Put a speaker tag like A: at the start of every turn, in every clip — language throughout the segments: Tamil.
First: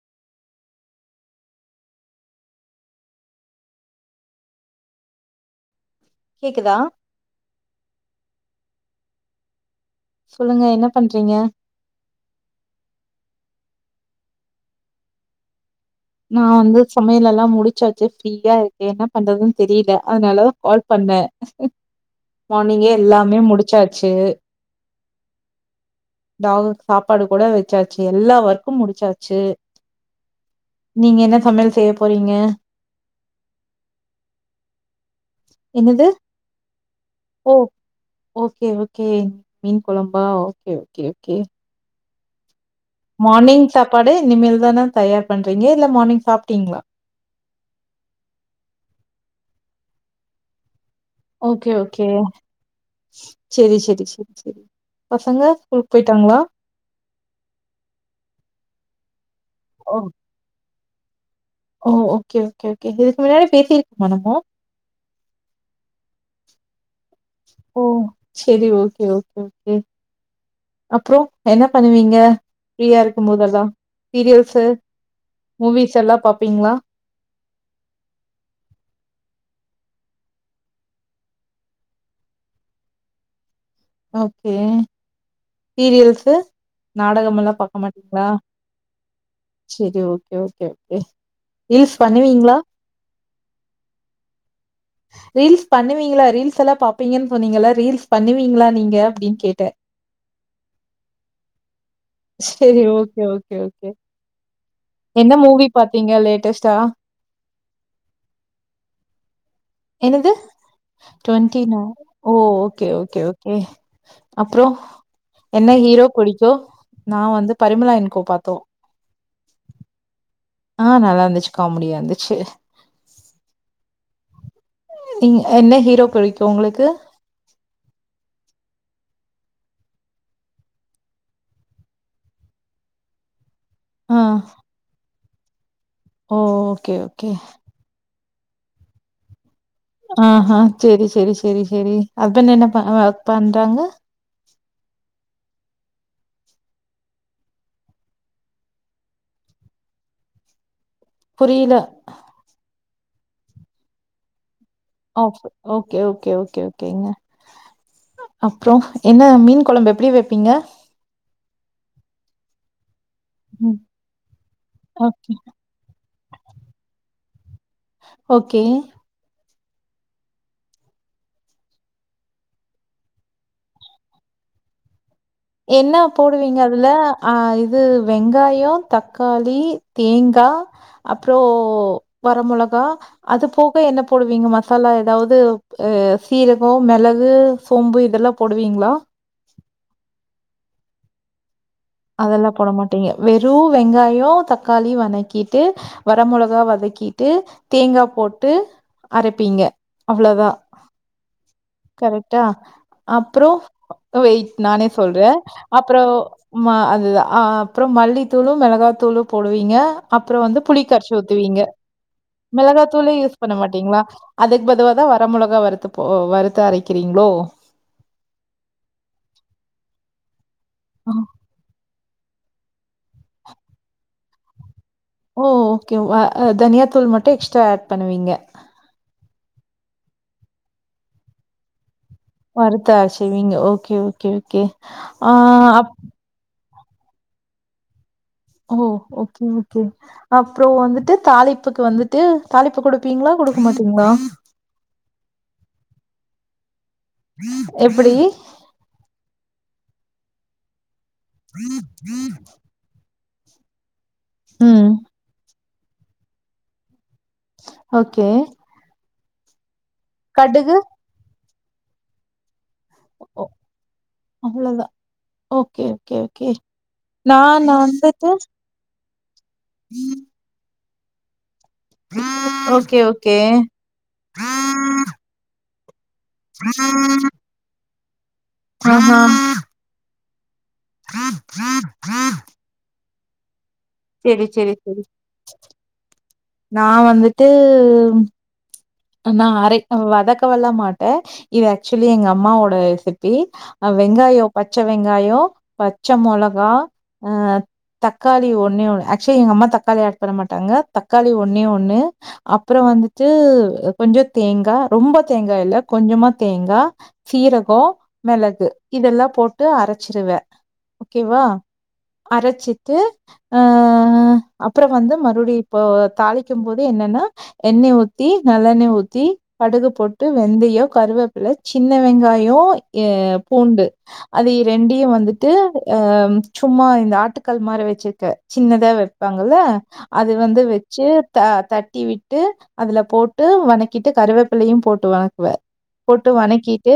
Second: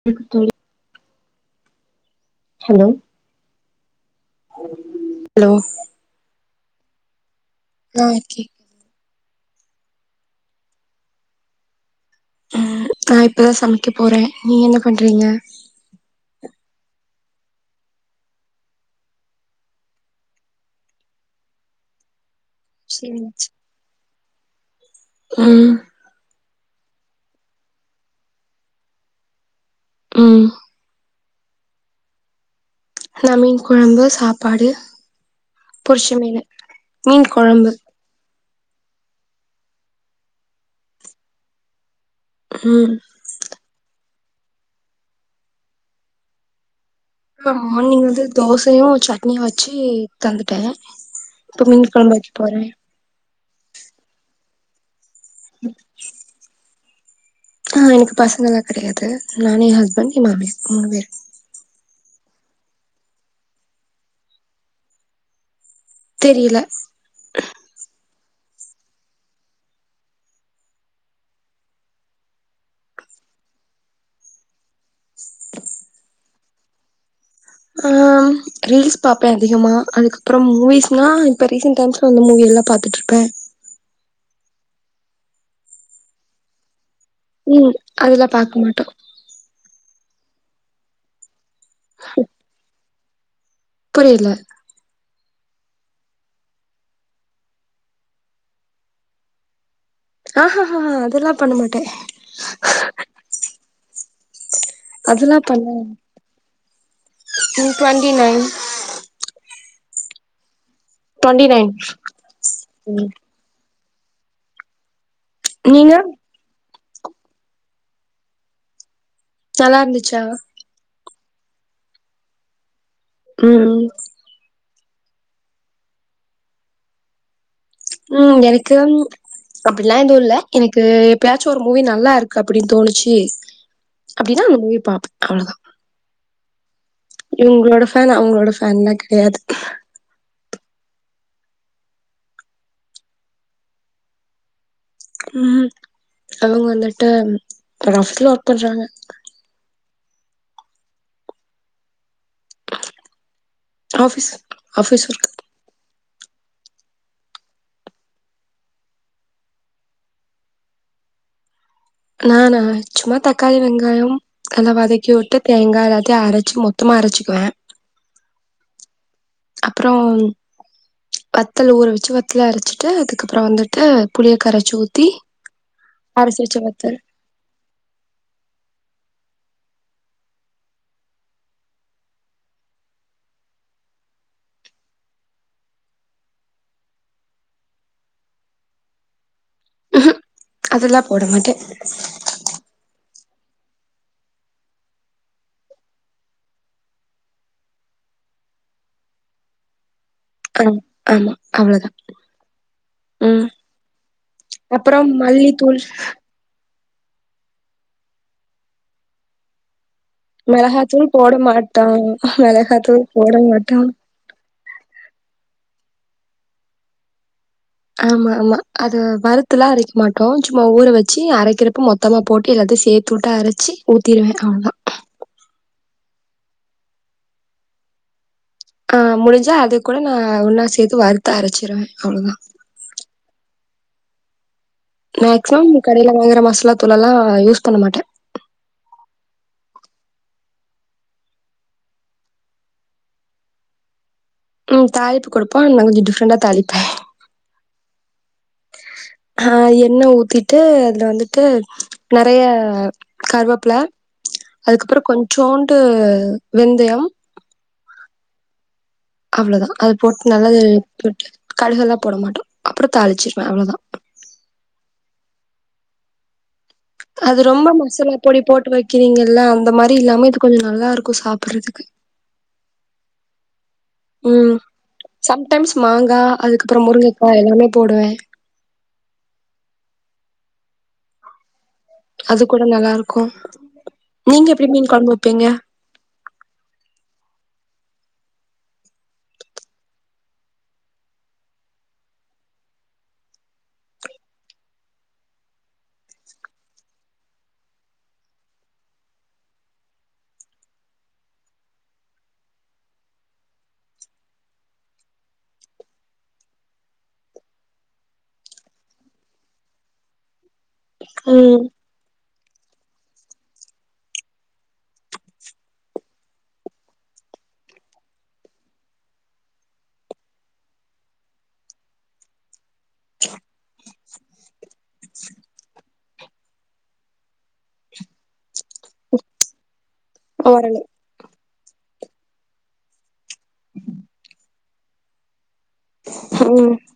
A: [unintelligible] ஹலோ ஹலோ
B: கேக்குதா
A: ம் கேக்
B: சொல்லுங்க என்ன பண்றீங்க
A: அ நா இப்போ தா சமைக்க போறே நீங்க என்ன பண்றீங்க
B: நா வந்து சமையல் எல்லா முடிச்சாச்சு ஃப்ரீயா இருக்கே என்ன பண்றதுன்னு தெரியல அதனால கால் பண்ண மார்னிங்கே
A: சேரிங்க
B: எல்லாமே முடிச்சாச்சு
A: ம்
B: டாக்குக்கு சாப்பாடு கூட வெச்சாச்சு எல்லா வர்க்கு முடிச்சாச்சு
A: ம்
B: நீங்க என்ன சமையல் செய்ய போறீங்க
A: ந மீன் கொழம்பு சாப்பாடு பொரிச்ச
B: என்னது
A: மீனு மீன்
B: ஓ
A: கொழம்பு
B: ஓகே ஓகே மீன் கொழம்பா ஓகே ஓகே ஒகே
A: ம்
B: மார்னிங் சாப்பாடு இனிமேல் தான தயார் பண்றீங்க இல்ல மார்னிங் சாப்பிட்டீங்ளா
A: ஆ மார்னிங்க வந்து தோசையு சட்னியு வச்சு தந்துட்டே இப்ப
B: ஓகே
A: மீன்
B: ஓகே
A: கொழம்பு வைக்க போறே
B: சேரி சேரி சேரி சேரி பசங்க ஸ்கூல்க்கு போயிட்டாங்களா
A: ஆ எனக்கு பசங்கல்லா கெடையாது நானு எ
B: ஓ
A: ஹஸ்பண்ட் எ மாமியாரு மூணு பேர்
B: ஓ ஓகே ஓகே ஓகே இதுக்கு முன்னாடி பேசியிருக்கமா நம்மோ
A: தெரியல
B: ஓ செரி ஓகே ஓகே ஓகே அப்றோ என்ன பண்ணுவீங்க ஃப்ரீயா இருக்கு போதெல்லா சீரியல்ஸ்சு மூவிஸ் எல்லா பாப்பீங்ளா
A: ஆ ம் ரீல்ஸ் பாப்பே அதிகமா அதுக்கப்புறம் மூவிஸ்னா இப்ப ரீசன்ட் டைம்ஸ் வந்த மூவியெல்லா பாத்துட்டு ருப்பே
B: ஓகே சீரியல்ஸ்சு நாடகமெல்லா
A: ம்
B: பாக்க மாட்டீங்ளா
A: அதெல்லா பாக்க மாட்டோ
B: செரி ஓகே ஓகே ஓகே ரீல்ஸ் பண்ணுவீங்ளா
A: புரியல
B: ரீல்ஸ் பண்ணுவீங்களா ரீல்ஸ் எல்லா பாப்பீங்கன்னு சொன்னீங்களே ரீல்ஸ் பண்ணுவீங்களா நீங்க அப்டின்னு கேட்டே
A: ஆஹஹஹா அதெல்லா பண்ணமாட்டே
B: சேரி ஓகே ஓகே ஓகே என்ன மூவி பாத்தீங்க லேட்டஸ்டா
A: டூவென்டி நைன்
B: என்னது
A: டுவெண்ட்டி நைன்
B: ஓ ஓகே
A: ம்
B: ஓகே ஓ கே அப்றோ என்ன
A: நீங்க
B: ஹீரோ புடிக்கு நா வந்து பரிமலா அன் கோ பாத்தோ
A: நல்லா இருந்துச்சா
B: ஆ நல்லா இருந்துச்சு காமெடியா இருந்துச்சு
A: ம்
B: ம் என்ன ஹீரோ பிடிக்கு உங்களுக்கு
A: ம் எனக்கு அப்டில்லா எதுவு இல்ல எனக்கு எப்பயாச்சு ஒரு மூவி நல்லா இருக்கு அப்டின் தோணுச்சு
B: ஆ
A: அப்டின்னா அந் மூவி பாப் அவ்ளதா
B: ஓ ஓகே ஓகே
A: ஃபேனா அவங்களோட ஃபேன்லா கெடையாது
B: ஆஹா சேரி சேரி சேரி சேரி ஹஸ்பண்ட் என்ன ப ஒர்க் பண்றாங்க.
A: ம் அவங்க வந்துட்டு ரஃப்ல ஒர்க் பண்றாங்க
B: புரியில
A: office
B: off okay okay okay ஓகேங்க அப்புறோ என்ன மீன் கொழம்பு எப்டி வைப்பீங்க
A: நானா சும்மா தக்காளி,
B: ம்
A: வெங்காயம் அதுல்லா வதக்கி
B: ஓகே
A: விட்டு தேங்காலா கா அரச்சு மொத்தமா அரச்சிக்குவே
B: ஓகே
A: அப்றோ வத்தல ஊற வெச்சு வத்தல அரச்சிட்டு அதுக்கப்புறோ வந்துட்டு புளியக்கரச்சு ஊத்தி
B: என்ன
A: அரைச்சு வச்ச
B: போடுவீங்க அதுல
A: வத்தல்
B: ஆ இது வெங்காயொ, தக்காளி, தேங்கா அப்புறோ வர மொளகா அது போக என்ன போடுவீங்க மசாலா ஏதாவது அ சீரகொ, மெளகு, சோம்பு இதெல்லா போடுவீங்களா
A: அதெல்லா போட மாட்டே
B: அதெல்லா போட மாட்டிங்க வெறு வெங்காயோ, தக்காளி வனக்கிட்டு வர மோளகா வதக்கிட்டு தேங்கா போட்டு அரப்பிங்க அவ்ளோதா
A: ஆ ம் ‌ஆமா அவ்ளோதா
B: கரெக்டா அப்புறோ வெயிட் நானே
A: அப்புறம்
B: சொல்றே
A: மல்லித்தூள்
B: அப்புறோ மா அது ஆ அப்புறோ மல்லித்தூளு, மெளகாத்தூளு போடுவீங்க. அப்புறோ வந்து புளி
A: மிளகாத்தூள்
B: கரச்சு
A: போட
B: ஊத்துவீங்க
A: மாட்டோ மிளகாத்தூள்
B: மெளகாத்தூளே
A: போட
B: யூஸ் பண்ண
A: மாட்டோ
B: மாட்டீங்களா. அதுக்கு பதுலா தா வர மொளகா வறுத்து போ வறுத்த அரைக்கிறீங்களோ?
A: ஆமா ஆமா அது வருத்துலா அரைக்க மாட்டோ சும்மா ஊற வெச்சு அரைக்கிறப்போ மொத் தமா போட்டு எல்லாத்தையு சேத்துவுட்டு அரச்சு ஊத்திடுவே அவ்ளதா
B: ஓ ஓகே வா அ தனியாத்தூள் மட்டு எக்ஸ்ட்ரா ஆட் பண்ணுவிங்க
A: ஆ முடிஞ்சா அது கூட நா ஒன்னா சேத்து வறுத்து அரச்சிருவே. அவ்ளதா
B: வறுத்து அருச்சுவிங்க ஓகே ஓகே ஓகே ஆ
A: மேக்சிமம்
B: அப்
A: கடையில வாங்குற மசாலாத்தூள்லாம் யூஸ் பண்ண மாட்டே.
B: ஓ ஓகே ஓகே அப்றோம் வந்துட்டு தாளிப்புக்கு வந்துட்டு தாளிப்பு குடுப்பீங்ளா குடுக்க மாட்டீங்ளா
A: உம் தாளிப்பு குடுப்பே கொஞ்சோ டிஃப்ரண்டா தாளிப்பே.
B: எப்டி?
A: ஆ எண்ணெ ஊத்திட்டு அதுல வந்துட்டு நெறைய கருவேப்ல
B: ம்
A: அதுக்கப்றோ கொஞ்சோண்டு வெந்தயம்
B: ஓகே
A: அவ்ளோதா அத போட்டு நல்லா
B: கடுகு
A: போட்டு கடுகள்லா போட மாட்டோ அப்றோ தாளிச்சிருவே அவ்ளவுதா
B: அவ்ளவுதா ஓகே ஓகே ஓகே நா
A: அது ரொம்ப
B: நா
A: மசாலா
B: வந்துட்டு
A: பொடி போட்டு வக்கிறீங்கல்ல அந்த மாதிரி இல்லாம இது கொஞ்சோம் நல்லா இருக்கும் சாப்றதுக்கு
B: ஓகே ஓகே
A: உம் சம்டைம்ஸ் மாங்கா அதுக்கப்றோ முருங்கைக்கா எல்லாமே போடுவே
B: ஆஹா [inaudible]
A: அது கூட நல்லா இருக்கும்
B: செரி
A: நீங்க எப்டி
B: செரி
A: மீன்
B: செரி
A: கொழம்பு வப்பீங்க
B: நா வந்துட்டு நா அரை வதக்கல்ல மாட்டே இது ஆக்சுவலி எங்க அம்மாவோட ரெசிபி அ வெங்காயோ பச்ச வெங்காயோ பச்சை மிளகா அ தக்காளி ஒண்ணே ஒண்ணு ஆக்சுவலி எங்க அம்மா தக்காளி ஆட் பண்ண மாட்டாங்க தக்காளி ஒண்ணே ஒண்ணு அப்றோ வந்துட்டு கொஞ்சோ தேங்கா ரொம்ப தேங்கா இல்ல கொஞ்சமா தேங்கா சீரகோ மிளகு இதல்லாம் போட்டு அரச்சிருவே ஓகேவா
A: ம்
B: அரச்சிட்டு அ அப்றோம் வந்து மறுபடியும் இப்போ தாளிக்கும் போது என்னன்னா எண்ணெ ஊத்தி நல்லெண்ணெ ஊத்தி கடுகு போட்டு வெந்தயோ கருவேப்பில சின்ன வெங்காயம் அ பூண்டு அது ரெண்டையும் வந்துட்டு அ சும்மா இந்த ஆட்டுக்கல் மாரி வச்சிருக்க சின்னதா வைப்பாங்கள அது வந்து
A: ஓரளவு
B: வச்சு தட்டி விட்டு அதுல போட்டு போட்டு வணக்கிட்டு கருவேப்பிலையும் போட்டு வதக்குவேன் போட்டு
A: ம்
B: வதக்கிட்டு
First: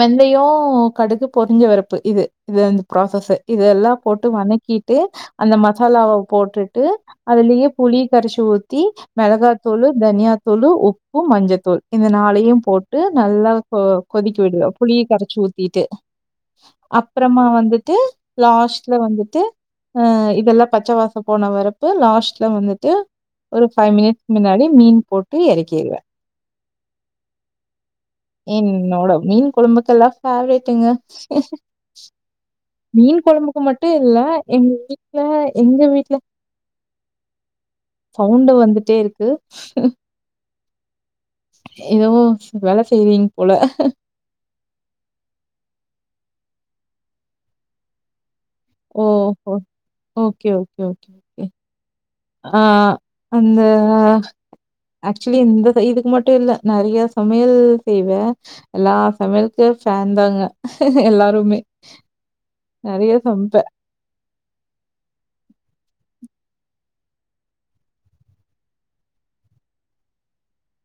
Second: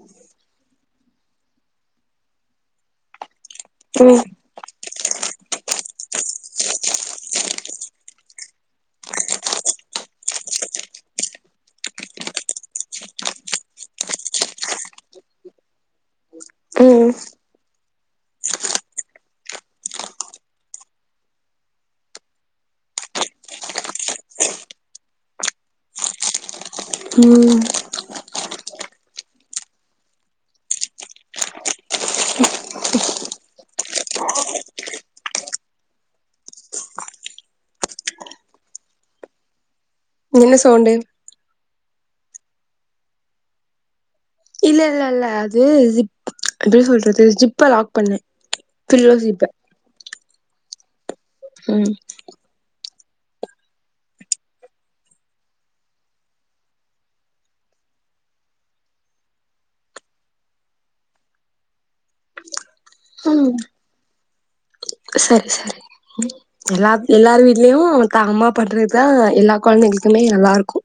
B: வெந்தயோம் கடுகு பொரிஞ்ச வரப்பு இது இது அந்த ப்ராசஸ்சு இதெல்லாம் போட்டு வனக்கிட்டு அந்த மசாலாவ போட்டுட்டு அதுலே புளி கரச்சு ஊத்தி மெளகாத்தூளு தனியாதூளு தூளு உப்பு மஞ்சத்தூள் இந்த நாளையும் போட்டு நல்லா கொ கொதிக்கி விடுவே புளியை கரைச்சி ஊற் ட்டு
A: ம்
B: அப்றமா வந்துட்டு லாஸ்ட்ல வந்துட்டு அ இதெல்லாம் பச்ச வாசம் போன வரப்பு லாஸ்ட்ல வந்துட்டு ஒரு பைவ் மினிட்ஸ்க்கு மின்னாடி மீன் போட்டு இறக்கிடுவே
A: உம்
B: என்னோட மீன் கொழபுக்கெல்லா பேவரட்டுங்க மீன் கொழம்புக்கு மட்டும் இல்ல எங்க வீட்ல எங்க வீட்ல சவுண்டு வந்துட்டே இருக்கு
A: என்ன சவுண்டு
B: எதுவும் வேல செய்வீங்க போல
A: இல்ல இல்ல இல்ல அது ஜிப் எப்டி சொல்றது ஜிப் லாக் பண்ணே பில்லோ ஜிப்ப
B: ஓஹோ ஓகே ஓகே ஓகே ஓகே.
A: உம்
B: ஆ அந்த ஆக்சுவலி இந்த இதுக்கு மட்டு இல்ல நெறய சமையல் செய்வே எல்லா சமையலுக்கு ஃபேன் தாங்க எல்லாருமே நெறய
A: ம்
B: சமைப்பே
A: சரி சரி எல்லா எல்லார் வீட்லயு தா அம்மா பண்றதுதா எல்லா கொழந்தைகளுக்குமே நல்லா இருக்கு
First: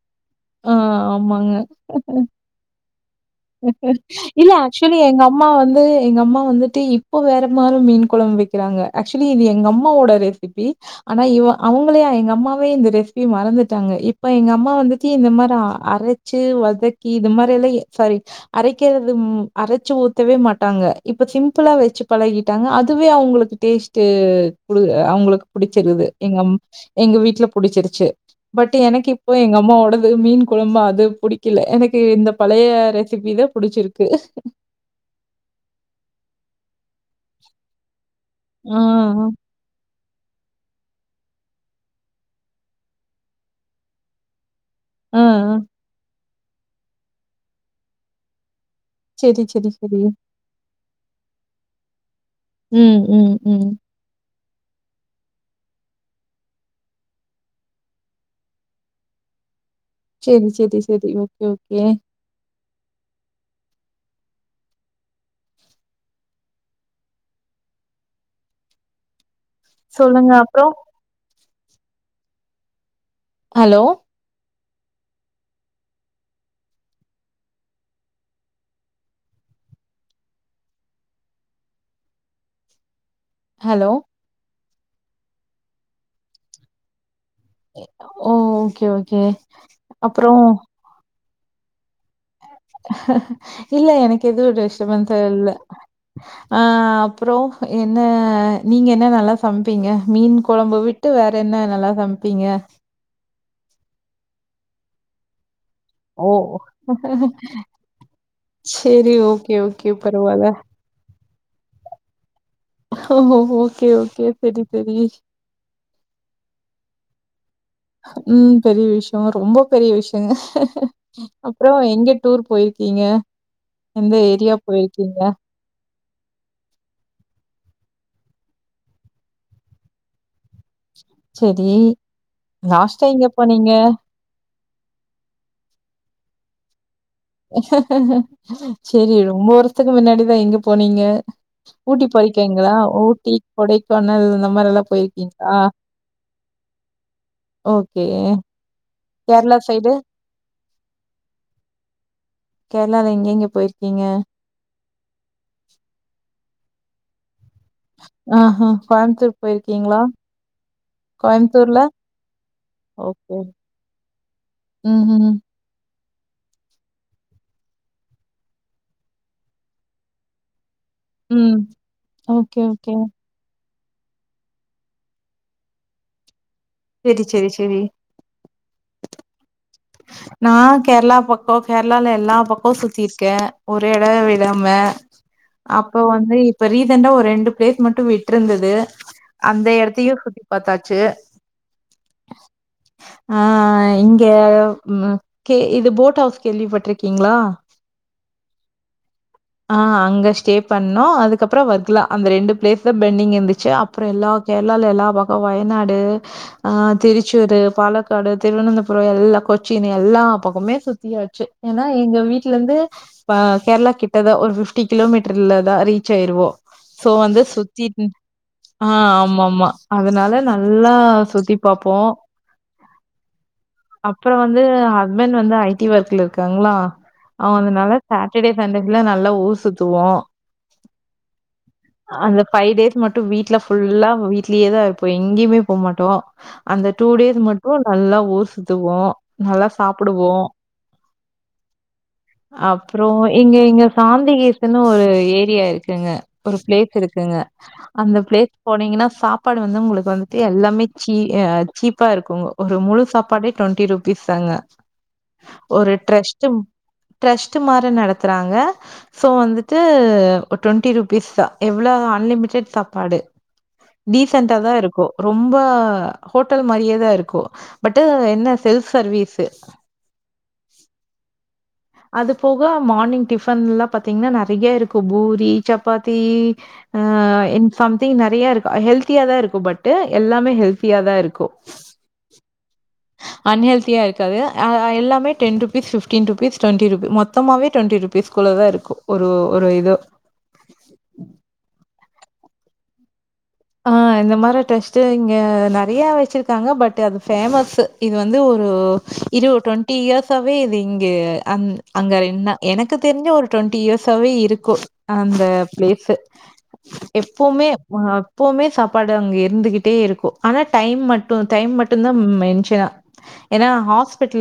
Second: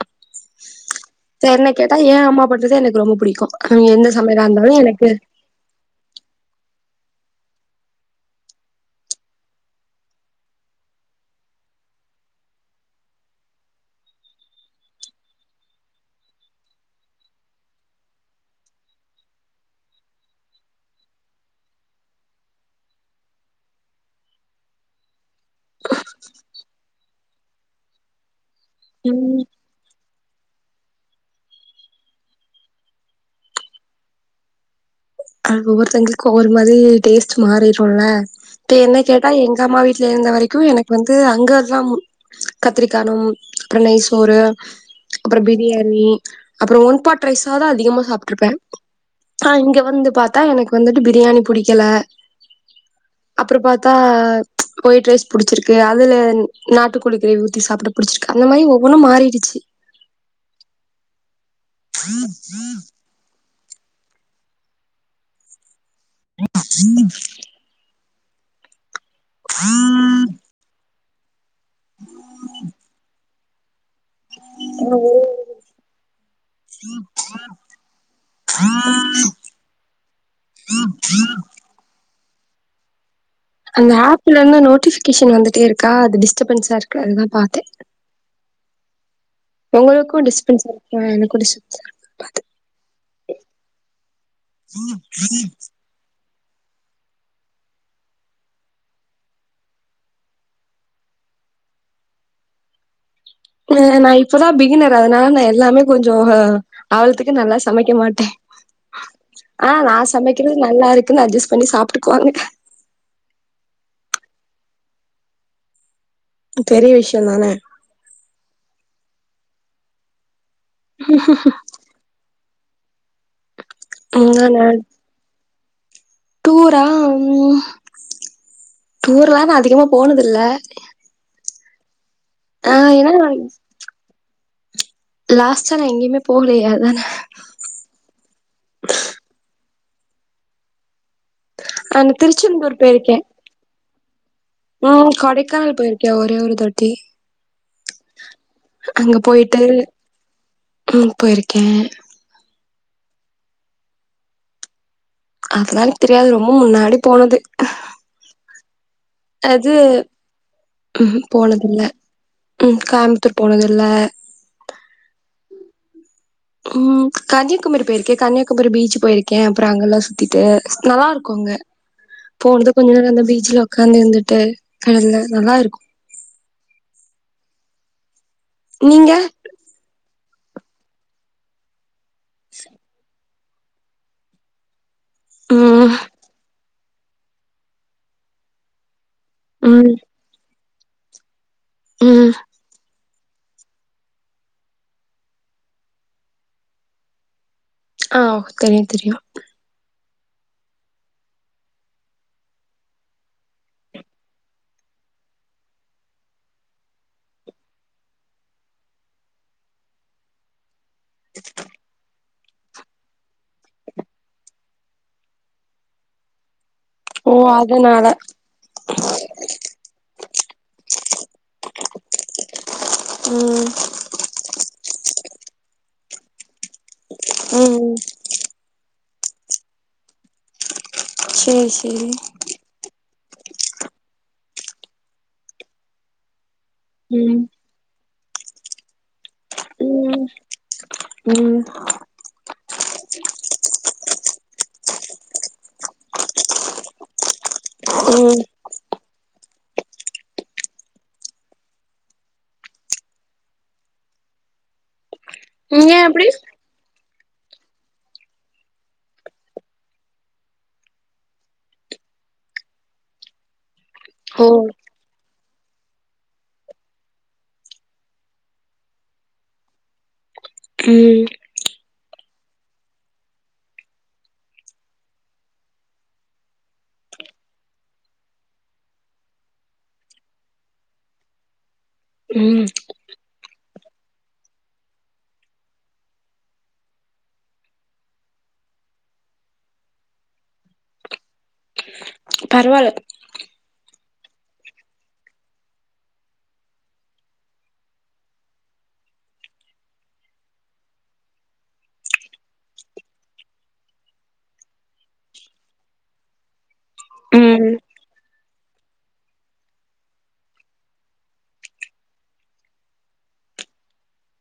B: ஆ ஆமாங்க.
A: என்ன கேட்டா எ அம்மா பண்றதுத எனக்கு ரொம்ப புடிக்கு அ எந்த சமையலா
B: இல்ல
A: இருந்தாலு
B: ஆக்சுவலி
A: எனக்கு
B: எங்க அம்மா வந்து எங்க அம்மா வந்துட்டு இப்போ வேற மாதிரி மீன் கொழம்பு வக்குறாங்க ஆக்சுவலி இது எங்க அம்மாவோட இப்டி ஆனா இவ அவுங்களா எங்க அம்மாவே இந்த ரெசிபிய மறந்துட்டாங்க இப்ப எங்க அம்மா வந்துட்டு இந்த மாதிரி அர ச்சு வதக்கி இந்த மாரி எல்லா சாரி அரைக்குறது அரச்சு ஊத்தவே மாட்டாங்க இப்ப சிம்பிளா வச்சு பழகிட்டாங்க அதுவே அவுங்களுக்கு டேஸ்ட் அவுங்களுக்கு புடுச்சிருது எங்க எங்க வீட்ல புடுச்சிருச்சு பட் எனக்கு இப்போ
A: ம்
B: எங்க அம்மாவோடது மீன் கொழம்பு அது புடிக்கல எனக்கு இந்த ப பழைய ரெசிபி தா புடுச்சிருக்கு
A: அது ஒவ்வொருத்தவங்களுக்கு ஒவ்வொரு மாதிரி டேஸ்டு மாறிருல்ல இப்ப
B: ஆ,
A: என்ன கேட்டா எங்க எங்க அம்மா வீட்ல இருந்த வரைக்கு எனக்கு வந்து அங்கல்லா கத்திரிக்காணும் அப்பறோ நெய் சோறு
B: ஆ,
A: அப்பறோ
B: ஆ.
A: பிரியாணி அப்பறோ ஒன் பாட் ரைஸாதா அதிகமா சாப்ட்டுருப்பே
B: சரி,
A: ஆ
B: சரி,
A: இங்க
B: சரி.
A: வந்து பாத்தா எனக்கு வந்துட்டு பிரியாணி புடிக்கல
B: ம் ம் ம்
A: ஆ ஒயிட் ரைஸ் புடிச்சிருக்கு அதுல நாட்டுகோழி கிரேவி ஊத்தி சாப்ட புடிச்சிருக்கு அந்த மாரி ஒவ்வொன்னு மாறிடுச்சு
B: செரி செரி செரி ஓகே ஓகே
A: ம் ம் [unintelligible] ம் [unintelligible] ம் [unintelligible]
B: சொல்லுங்க அப்றோ
A: ம் [unintelligible]
B: அலோ
A: அலோ [inaudible]
B: ஹலோ.
A: அந்த ஆப்ல இருந்து நோட்டிபிகேஷன் வந்துட்டே இருக்கா அது டிஸ்டப்பன்ஸா இருக்கு அதுதா பாத்
B: ஓ ஓகே ஓகே அப்றோ
A: ம் குடி சுத்த
B: இல்ல எனக்கு எதுவு டிஸ்டபன்ஸா இல்ல அ அப்றோ என்ன நீங்க என்ன நல்லா சமைப்பீங்க மீன் கொழம்ப வித் விட்டு வேற என்ன நல்லா சமைப்பீங்க
A: இல்ல நா இப்பதா பிகினரு அதனால நா எல்லாமே கொஞ்சோ
B: ஓ!
A: ஆவலத்துக்கு நல்லா சமைக்க மாட்டே
B: சரி, ஓகே,
A: ஆ
B: ஓகே.
A: நா
B: பரவால்ல.
A: சமைக்குறது நல்லா இருக்குன்னு அட்ஜஸ்ட் பண்ணி சாப்ட்டுக்குவாங்க
B: ஓ ஓ ஓகே ஓகே செரி செரி
A: பெரிய விஷயோ தான
B: ம் பெரிய விஷயோ ரொம்ப பெரிய விஷயோங்க அப்றோ எங்க டூர் போயிருக்கீங்க எந்த
A: ம்
B: ஏரியா
A: நானு
B: போயிருக்கீங்க
A: டூரா டூர்லா நா அதிகமா போனதில்ல
B: செரி
A: ஆ
B: லாஸ்ட்டா
A: ஏன்னா
B: எங்க போனீங்க
A: லாஸ்டா நா எங்கயுமே போகலையே அதான
B: செரி ரொம்ப வருஷத்துக்கு முன்னாடிதா எங்க போனீங்க ஊட்டி
A: ஆனா
B: பொறிக்கீங்களா
A: திருச்செந்தூர் போயிருக்கேன்.
B: ஊட்டி கொடைக்கானல் இந்த மாரில்லா போயிருக்கீங்களா
A: தே
B: ஓகே கேர்ளா
A: போயிட்டு
B: சைடு
A: ம் போயிருக்கே
B: கேர்ளால எங்க எங்க போயிருக்கீங்க
A: அதல்லா எனக்கு தெரியாது ரொம்ப முன்னாடி போனது
B: ஆ ஆ கோயம்த்தூர் போயிருக்கீங்ளா
A: ம் ஹு போனது இல்ல ம் கோயம்த்தூர் போனது இல்ல
B: ம் ம்
A: ம் கன்யாகுமரி போயிருக்கே கன்யாகுமரி பீச் போயிருக்கே அப்புற அங்கெல்லா சுத்திட்டு நல்லாருக்கு அங்க
B: ம். ஓகே,
A: போனது கொஞ்ச
B: ஓகே.
A: நேர அந்த பீச்ல ஒ காந்து இருந்துட்டு கல்ல நல்லா இருக்கு
B: செரி செரி சேரி
A: நீங்க
B: நா கேரளா பக்கோ கேரளால எல்லா பக்கமு சுத்திருக்கே ஒரு எட விடாம
A: ம்.
B: அப்போ வந்து இப்ப ரீசன்டா ஒரு ரெண்டு பிளேஸ் மட்டு விட்டுருந்தது அந்த
A: ம்.
B: எடத்தையு சுத்தி பாத்தாச்சு
A: ம்
B: ஆ இங்க கே இது போட் ஹவுஸ் கேள்விப்பட்ருக்கீங்களா
A: ஆ தெரியு தெரியு
B: ஆ அங்க ஸ்டே பண்ணோ அதுக்கப்பற வர்க்லா அந்த ரெண்டு பிளேஸு பென்டிங் இருந்துச்சு அ அப்பற எல்லா கேரளால எல்லா பக்கம் வயநாடு ஆ திருச்சூரு பாலக்காடு திருவனந்தபுரம் எல்லா கொ ச்சின் எல்லா பக்கமே சுத்தியாச்சு ஏனா எங்க வீட்ல இருந்து ப கேரளா கிட்டதா ஒரு பிஃப்டி கிலோமீட்டர்ல தா ரீச் ஆயிருவோ சோ
A: ஓ
B: வந்து சுத்தி
A: அதனால
B: ஆ ஆமா ஆமா அதுனால நல்லா சுத்தி பாப்போ
A: ம்
B: அப்பற வந்து ஹஸ்பண்ட் வந்து ஐடி ஒர்க்ல இருக்காங்களா அவ
A: ம்
B: வந்தனால ட்டர்டே சன்டேஸ்ல நல்லா ஊர் சுத்துவோ
A: சேர் சேரி
B: ஃபை டேஸ் மட்டு வீட்ல ஃபுல்லா வீட்லேயேதா இருப்போ எங்கேயுமே போ மாட்டோ அந்த டூ
A: ம்
B: டேஸ் மட்டு நல்லா ஊர் சுத்துவோ நல்லா
A: ம்
B: சாப்புடுவோ
A: ம்
B: அப்றோ இங்க இங்க சாந்திகீஸ்ன்னு ஒரு ஏரியா இருக்குங்க ஒரு ப்ளேஸ் இருக்குங்க அந்த பிளே
A: ம்
B: போனீங்கன்னா சாப்பாடு வந்து உங்களுக்கு வந்துட்டு எல்லாமே சீ ஆ சீப்பா இருக்குங்க ஒரு முழு சாப்பாடே டொண்ட்டி பீசாங்க ஒரு
A: நீங்க எப்டி
B: டிரஸ்ட் டிரஸ்ட் மாரி நடத்துறாங்க சோ வந்துட்டு ஒரு டொண்ட்டி ருபீஸ் தா எவ்ளோ அன்லிமிடெட் சாப்பாடு
A: ஓ
B: டீசன்டா தா இருக்கு ரொம்ப ஹோட்டல் மாரியேதா இருக்கு பட்டு என்ன செல்ஃப் சர்வீஸு
A: ம்
B: அது போக மார்னிங் டிஃபன்ல்லா பாத்தீங்ன்னா நறைய இருக்கு பூரி சப்பாத்தி அ சம்திங் நெறைய இருக்கு ஹெல்த்தியா தா இருக்கு பட்டு எல்லாமே ஹெல்த்தியா தா இருக்கு
A: ம்
B: அன் ஹெல்தியா இருக்காது அ எல்லாமே ten rupees fifteen rupees twenty rupee மொத்தாமாவே டுவெண்டி ருபீஸ் பீஸ்குள்ள தா இருக்கு ஒரு ஒரு இதோ
A: பரவால்ல
B: ஆ இந்த மாரி டெஸ்ட்டு இங்க நெறைய வச்சிருக்காங்க பட் அது ஃபேமஸு இது வந்து ஒரு இரு டுவெண்ட்டி இயர்ஸாவே இது இங்க அ அங்க என்ன எனக்கு தெரிஞ்சு ஒரு டுவெண்ட்டி இயர்ஸாவே இருக்கு அந்த பிளேஸு எப்போமே
A: ம்
B: அஹ் எப்பவுமே சாப்பாடு அங்க இருந்துகிட்டே இருக்கு ஆனா டைம் மட்டு டைம் மட்டு தா மென்ச்சனா ஏன்னா ஹாஸ்பிட்டல்ல